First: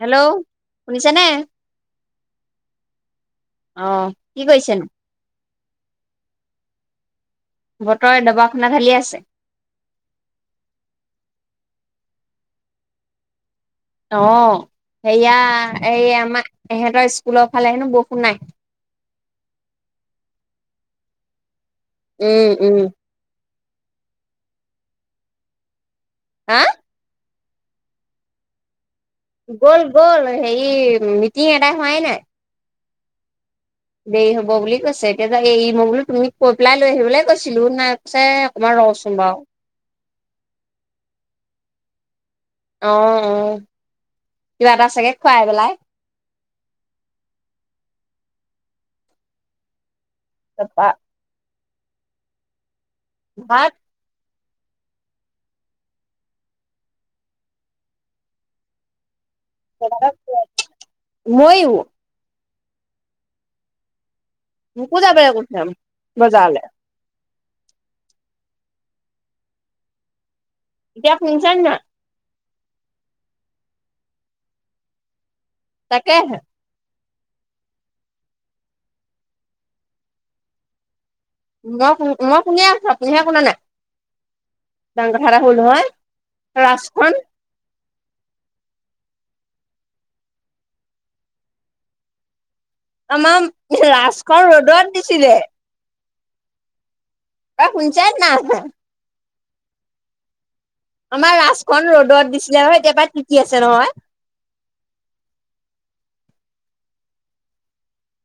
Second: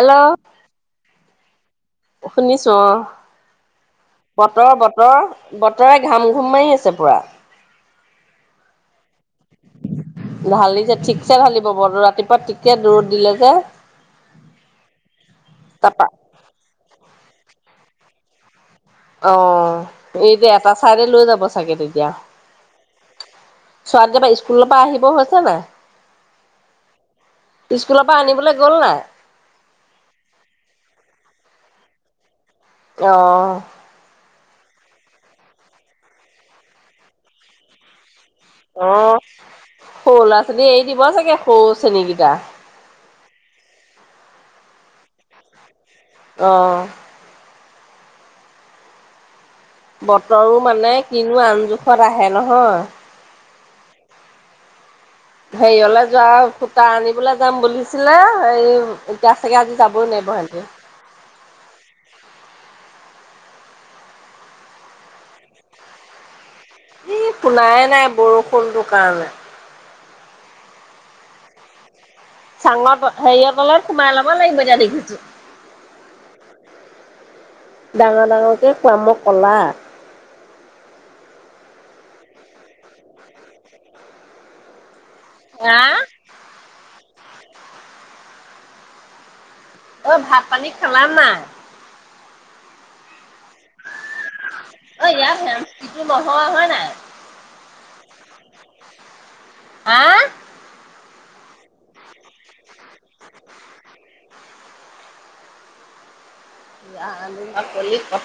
Hello শুনিছ নে? শুনিছোঁ অ। অ কি বতৰ কৰিছেনো বতৰ। বতৰে ঘাম ঘুম মাৰি আছে পুৰা। বতৰে দবাখনা ঢালি আছে। ঢালি চে ঠিকছে ঢালিব বতৰ ৰাতিপুৱা ঠিকছে ৰ'দ দিলে যে। অ, সেয়া তাপা এই আমাৰ ইহঁতৰ। ফালে হেনো বৰষুণৰ নাই। অ, এইটো এটা চাইডে লৈ যাব চাগে উম উম। চোৱা গেপা স্কুলৰ পৰা আহিব হৈছে না। [unintelligible] হা। স্কুলৰ পৰা আনিবলৈ গ'ল নাই? গ'ল গ'ল, হেৰি মিটিং এদাই হোৱাই নাই। অহ। দেৰি হ'ব বুলি কৈছে, এতিয়া এই মই বোলো তুমি কৈ পেলাই লৈ আহি বলে কৈছিলোঁ নাই। কৈছে অকণমান অ ৰচোন বাৰু। সৰু ল'ৰা ছোৱালীয়ে এৰি দিব চাগে সৰু চেনীকেইটা। অ অ, কিবা এটা চাগে খুৱাই পেলাই। অহ। বতৰো তাৰপা মানে কিনো আনজোখ। আহে নহয়। ভাত। হেৰিয়লে যোৱা সূতা আনিবলে যাম বুলিছিলে হেই। মইয়ো। মোকো যাবলে কৈছিলে বজাৰলে। এই পোনায় নাই বৰষুণটোৰ কাৰণে। এতিয়া শুনিছা নে নাই? চাঙৰ ত হেৰিয়ৰ তলত সোমাই লব লাগিব এতিয়া দেখিছো। তাকে হে ডাঙৰ ডাঙৰকে কোৱা মই ক'লা মই ক মই কোনে আছো আপুনিহে কোনা নাই ডাঙৰ কথা এটা হ'ল নহয় আহ ৰাজখন অ ভাত পানী খালা নাই আমাম ৰাজখন ৰ'দত দিছিলে বহয় হয় নাই শুনচা না আ [unintelligible] আহ [unintelligible] আমাৰ ৰাজখন ৰ'দত দিছিলে হয় একেবাই তিতি আছে নহয় বি আ [unintelligible] মকললি কক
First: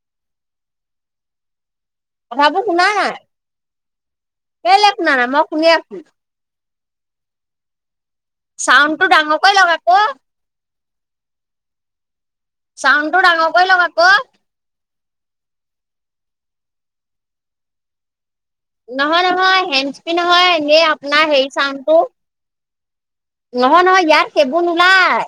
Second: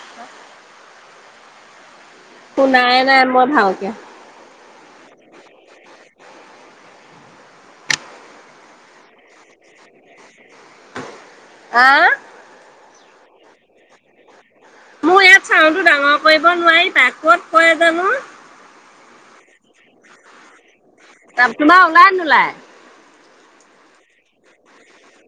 কথাবোৰ শুনা শুনাই নাই মই ভালকে কেলে শুনা নাই মই শুনি আছো চাউণ্ড টো ডাঙৰকৈ লগ আক আহ [unintelligible] চাউণ্ডটো ডাঙৰক লওঁ আকৌ মোৰ ইয়াত চাউতো ডাঙৰ কৰিব নোৱাৰি তাই ক'ত কয় জানো নহয় নহয় হেছ পি নহয় এনে তাৰ তোমাৰ ওলাই নোলাই নহয় নহয় ইয়াৰ সেইবোৰ নোলায়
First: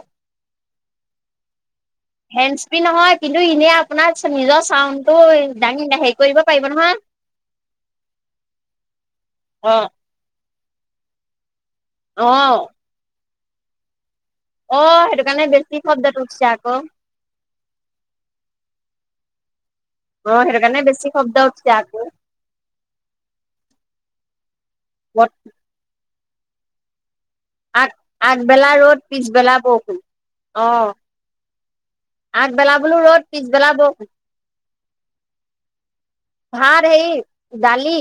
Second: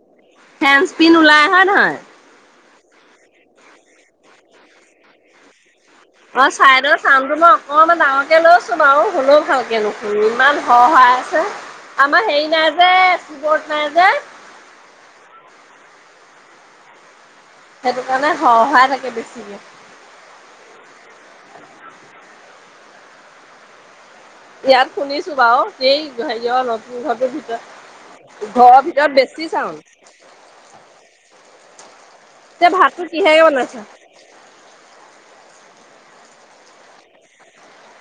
ফেনস পিন ওলাই হয় নহয় হেছ্পি নহয় কিন্তু এনে আপোনাৰ নিজৰ চাউণ্ডটো দাঙি হেৰি কৰিব অ পাৰিব নহয় চাইদৰ চাউণ্ডটো মই অকনমান ডাঙৰকে লৈছো বাৰু শুনো ভালকে নুশুনো ইমান সহায় আছে আমাৰ অ অ হেৰি নাই যে কি বত মজ [inaudible] অ সেইটো কাৰণে বেছি শব্দত উঠছে আকৌ সেইটো কাৰণে সহায় থাকে বেছিকে অ সেইটো কাৰণে বেছি শব্দ হক ইয়াত শুনিছো বাৰু এই ভাই যা ন তো ভাবে আগ আগবেলা ৰ'দ পিছবেলা চাউণ্ড। বৰষুণ অ এতিয়া আগবেলা বোলো ভাতটো ৰ'দ কিহেৰে পিছবেলা বনাইছা? বৰষুণ ভাত সেই দালি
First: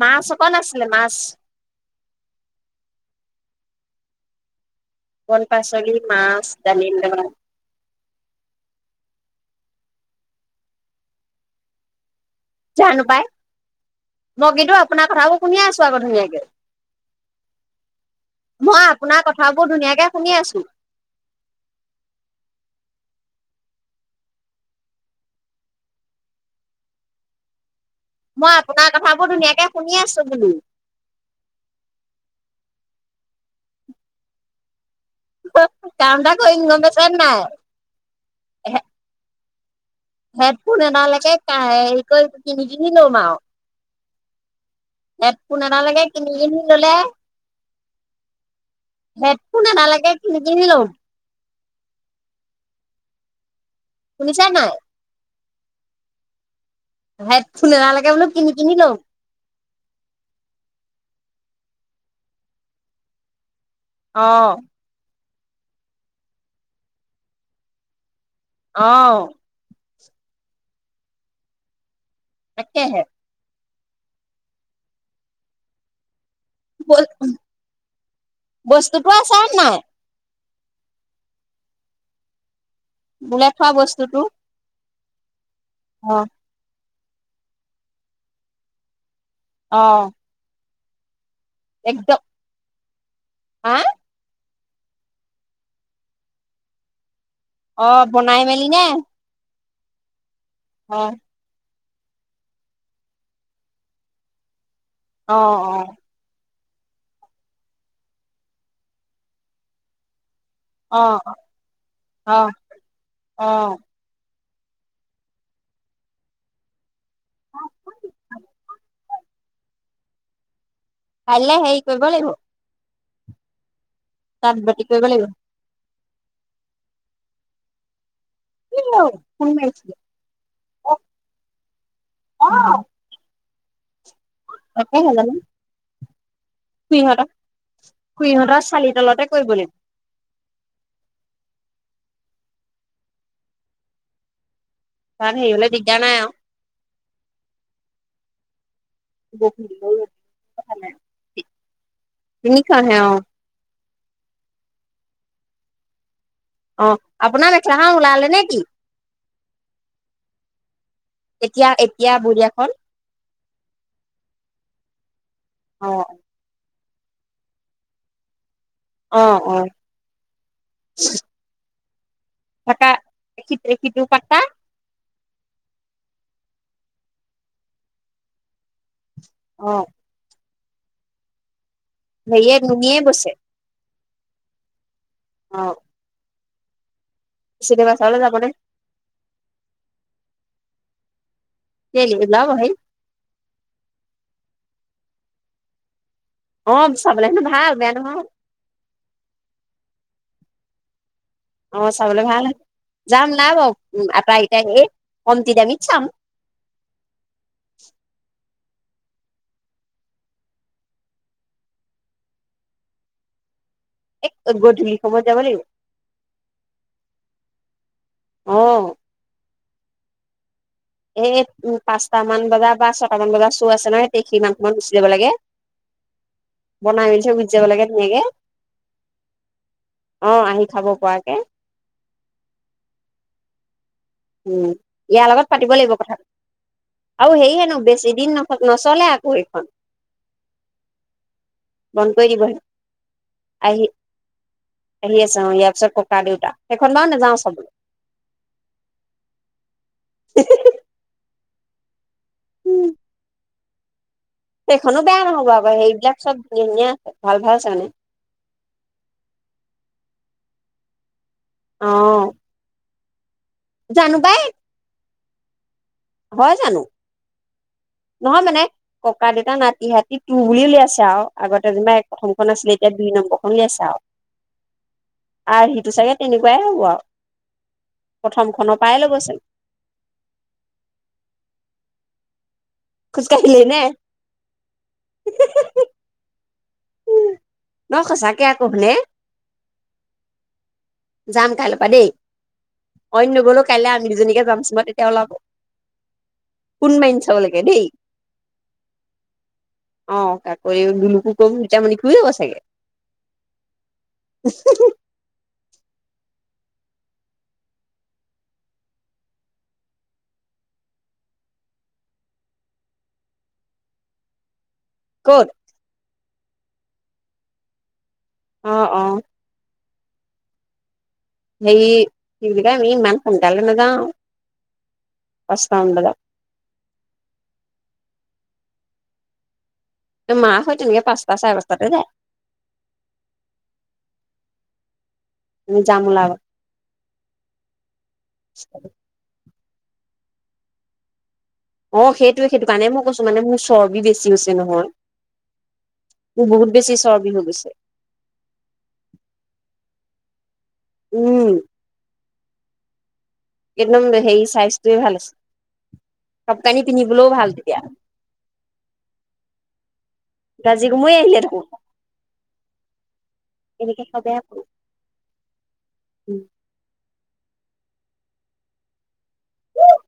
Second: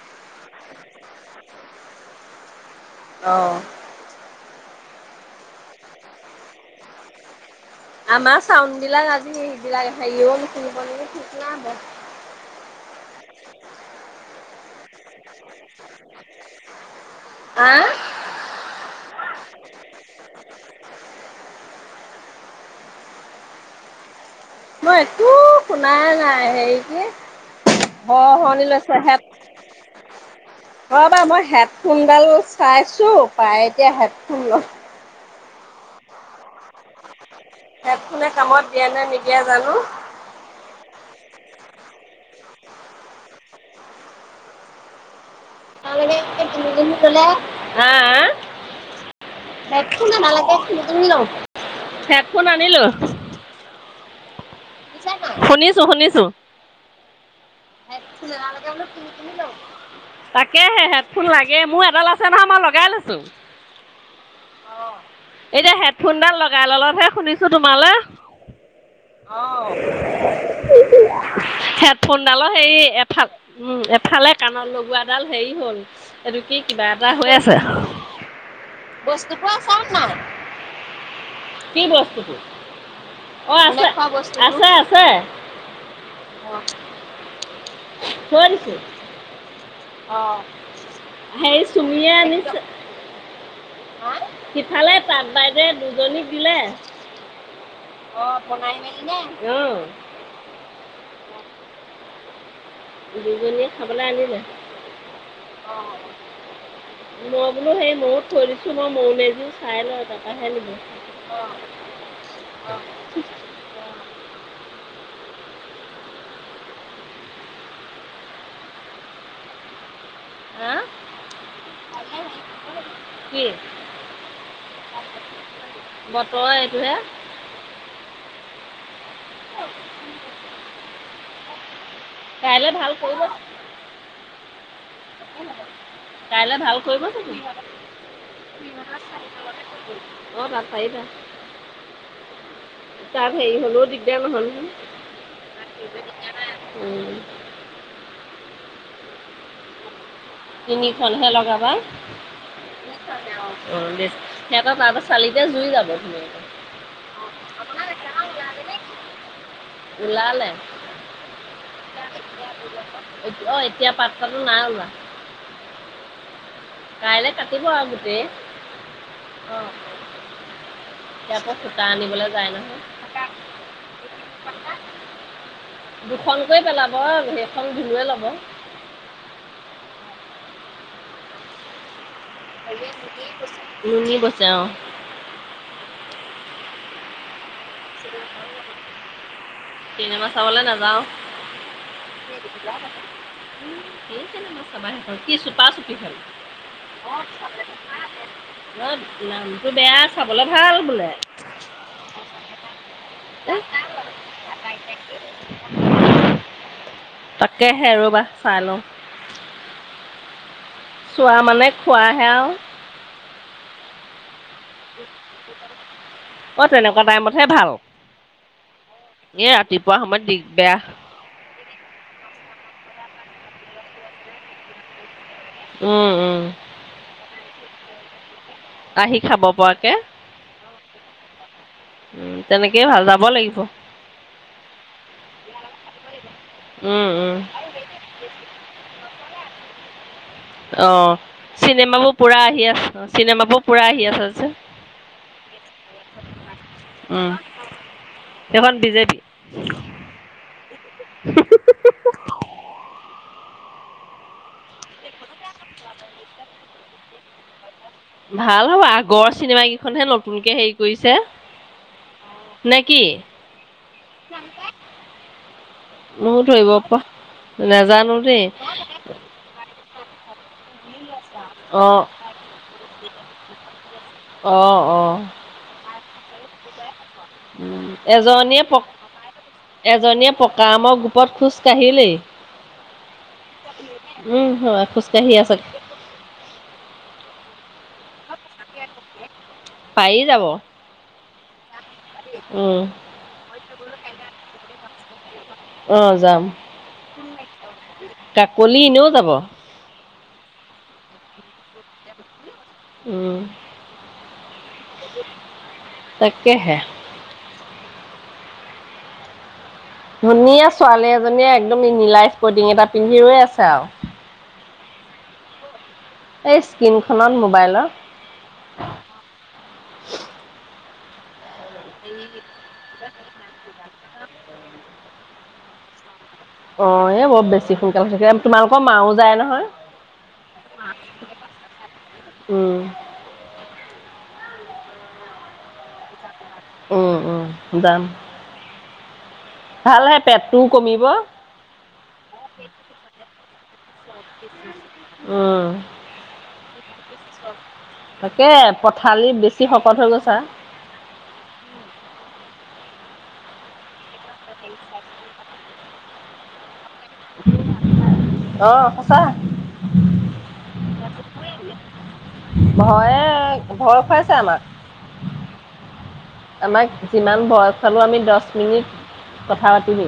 মাছ অকল আছিলে মাছ অহ কল পাচলি মাছ ডালিম দ আমাৰ চাউড বিলাক আজি সেইবিলাক হেৰিও নিকিনিব ঠিক ন হব। জানো পাই মই কিন্তু আপোনাৰ কথাবোৰ। শুনি আছো আকৌ ধুনীয়াকে, আ মই আপোনাৰ কথাবোৰ ধুনীয়াকে শুনি আছো। মই একো শুনা নাই হেৰি কি অঁ মই শৰনি আপোনাৰ লৈছো কথাবোৰ ধুনীয়াকে শুনি আছো বোলো হেড অঁ বাৰু মই হেডফোনডাল। চাইছোঁ পায় এতিয়া হেডফোন ল। কাম এটা কৰিম গম পাই ছ নাই হেডফুনে কামত দিয়া নাই নেকি। এতিয়া জানো। হেডফোন এডালৈকে হেৰি কৰি কিনি কিনি লম আৰু হেডফুন এডলকে কিনি কিনি ললে হাঁ হেডফোন নালাগে কিনি কিনিলো। হেডফোন আনিলো শুনিছা নাই শুনিছো শুনিছো। হেডফোন এডালৈকে বোলো কিনি কিনি লম তাকে হেটফোন লাগে এ মোৰ এডাল আছে নহয় মই লগাই লৈছোঁ। আহঁ। এতিয়া হেডফোনডাল লগাই ললতহে শুনিছো তোমালৈ অঁ [inaudible] ফোনডালৰ সেই তাকেহে এফাল উম এফালে কাণৰ লগোৱাডাল হেৰি হ'ল এইটো কি কিবা এটা হৈ। আছে বস্তুতো বস্তু আছে খ নাই চাওঁ ন কি বস্তুটো? বোলেই অ থোৱা আছে বস্তুটোত আছে আছে অঁ থৈ দিছো অ অঁ সেই চুমিয়ে একদম আনিছে। হা হাঁ সিফালে তাক বাইদেউয়ে দুজনীক দিলে। অ বনাই মেলি নে [unintelligible] অহ', দুজনীয়ে খাবলৈ আনিলে। অহ', -অহ', মই বোলো সেই মৌ থৈ দিছো মই মৌলে এযোৰ চাই লওঁ তাত। অ অ [unintelligible] অহ ', হহ', অ অহ', অ - অহ ', অহ [unintelligible] হা', কাইলে সেই কৰিব লাগিব। কি? তাত বৰ্তি কৰিব লাগিব। বতৰ এইটোহে। সি মোক ফোন মাৰিছিলে। অহ', কাইলৈ ভাল কৰিব। অকল হৈ যাবি ন। কাইলৈ ভাল কৰিব চাগে অহ', খুৰীহঁতৰ চালি তলতে কৰিব লাগিব তাত পাৰিবা। তাত হেৰি হ'লেও দিগদাৰ নহ'ল নহয়। কাৰণ হেৰি হ'লে দিগদাৰ নাই আৰু। উম, বৰষুণ দিব ঔ', তিনিখনহে লগাবা। অ অহ', দেচ সিহঁতৰ তাতে চালিতে জুই যাব ধুনীয়াকে। অহ', আপোনাৰ মেখেলাখন ওলালে নে কি? উলালে। এতিয়া এতিয়া বঢ়িয়াখন অহ', এতিয়া পাত্তাতো নাই ওলোৱা । অহ', কাইলৈ কাটি পোৱা গোটে। অহ', - অহ', ইয়াৰ পৰা সূতা আনিবলৈ। যায় নহয় [unintelligible] কৈ পেলাব সেইখন বিল্লুৱে ল'ব। অহ', সেয়ে নুনিয়ে বৈছে। নুনি বয়ছে অহ', অহ', যাবনে চিনেমা চাবলে নাজাও। কেলে ওলাব হেই নেযাও উম সেই তেনে চাব সে কি চোপা চুপি হ'ল অ চাবলৈ হেনো ভাল বেয়া নহয় অ নামটো বেয়া চাবলৈ ভাল বোলে অ চাবলৈ ভাল যাম না ব এহ, এটে কমতি দামিত চাম তাতকেহে আৰু বা । চাই ল ও চোৱা মানে খোৱাহে এক গধলি । অ তেনেকুৱা টাইমতহে ভাল । অহ । এ ৰাতিপুৱা সময়ত দি গদা এই পাঁচটামান বজা বা ছয়টামান বজাত চ আছে নহয় সি মমান সমমান গুচি যাব লাগে উম উম জাব লাগে ধুনীয়া কে । আহি খাব পৰাকে আহি খাব পৰাকে উ তেনেকেই ভাজাব লাগিব । উম ইয়াৰ লগত পাতিব লাগিব কথাটো উম, আৰু উম। সে হেনো বেছি দিন ন নচলে আ পৰিই পাম অ চিনেমাবোৰ কৰি পুৰা দিব হেনো। আহি আছে চিনেমাবোৰ পুৰা আহি আছে আহি আছে অ ইয়াৰ পিছত ককা দেউতা সেইখন বাৰু নাযাও চাবলৈ উম দে যাবি তেখখন নো বেয়া নহয় । সেইবিলাক চব ধুনীয়া ধুনীয়া আছে ভাল ভাল আছে মানে। ভাল হ'ব আগৰ চিনেমা কেইখনহে নতুনকে হেৰি কৰিছে। অ নে কি জানো পাই নাম্প হয় জানো নাজানো নহয় দেই মানে ককা দেতা নাতি হতি তোৰ বুলি উলিয়াই আছে আৰু আগতে যেনিবা এক অ', প্ৰথমখন আছিলে এতিয়া দুই নম্বৰখন উলিয়াইছে আৰু অ', অ'। আৰ্ সিটো চাগে। তেনেকুৱাই হ'ব আৰু। উ এজনীয়ে প্ৰথমখনৰ পকা পৰাই ল'ব চাগে এজনীয়ে পকা আমৰো। পদ খোজ কাঢ়িলেই। খোজকাঢ়িলেই নে উম হ খোজকাাঢ়ি আছে। নহৈ সচাঁই ক মানে পায় যাব। যাম খাই। প দেই উম, অন্যবোলক। কাইলৈ আন দুজনীকে যামচো ম তেয়া ওলাব। আহ যাম ফোন মাৰিম চাবলৈকে দেই কাকলি এনেও যাব। অ কাকলি ওলাই কম নিতামনি খুৰি চাগে। উম। তাকাকে হে। ধুনীয়া ছোৱালী এজনীয়ে একদম নিলাইচ কৰ্টিং এটা পিন্ধি ৰৈ আছে আৰু। কত। এই স্ক্ৰীন খত মোবাইলৰ। আহ অ। [unintelligible] সেই ই কি বুলি কয় ইমান সোনকালেই নাযাও পাচঁটা মান বজাত অঁ এ বৰত বেছি সোনকালে তোমালোকৰ মাওঁ যায় নহয়। ত মা হয় তে এনেকে পাঁচটা চাৰ পাঁচাতে যায়। উম, যাম ওলাব উম উম যাম। ভাল হে পেটটোও কমিব। অঁ সেইটোৱে সেইটোৱেই কাৰণে মই কৈছো মানেই। উম মোৰ বহুত বেছি চৰ্বি হৈ গৈছে তাকে পথালি বেছি শকত হৈ গৈছে। চা উম একদম হে চাইজটোৱে ভাল আছে চব কানি। কিনিবলৈও ভাল তেতিয়া অ', সঁচা কাজ কমৈ আহিলে থাকো ভয়ে ভয় খুৱাইছে আমাক, উম আমাক যিমান ভয় পালো আমি দছ মিনিট কথা পাতিম।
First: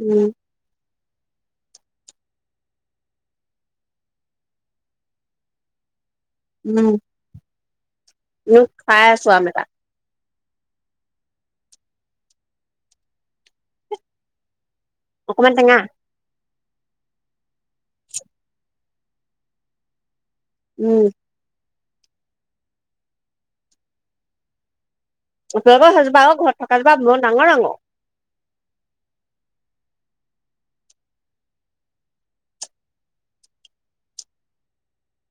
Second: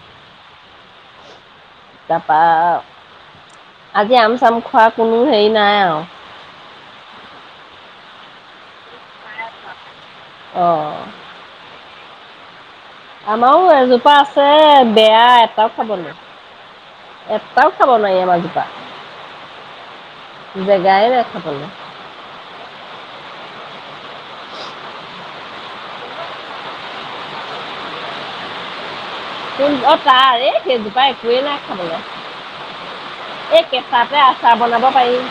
উম তাৰাপৰা আজি আম চাম খোৱা কোনো হেৰি নাই আৰু উম। ন খাই আছো আম এটা অঁ আমাৰো এজোপা আছে বেয়া অকমান এটাও টেঙা খাব নাই এটাও খাব নাই এমজোপা উম জেগাই দেখা পালে [inaudible] সেইজোপা অ ঘৰত থকা জোপা বৰ ডাঙৰ ডাঙৰ ম অ তাৰ এই সেইজোপা একোৱেই নাই খাবলৈ এই কেঁচাতে আচাৰ বনাব পাৰিম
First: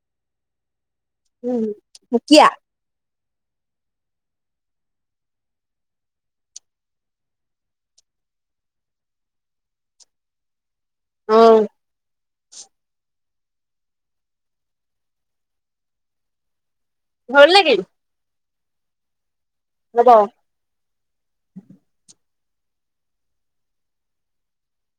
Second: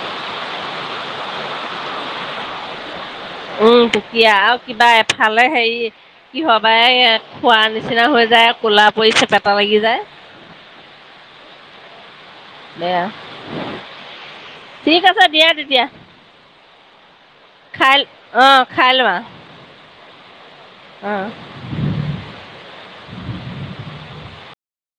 উম মুখিয় [inaudible] উম পোকীয়া আৰু কিবা এফালে হেৰি কি হ বা এই খোৱা নিচিনা হৈ যায় ক'লা পৰি চেপেটা লাগি যায় । অ দে ঠিক আছে দিয়া তেতিয়া ঘৰ লাগিল খাই অ খাই লোৱা । অ । আহ [inaudible]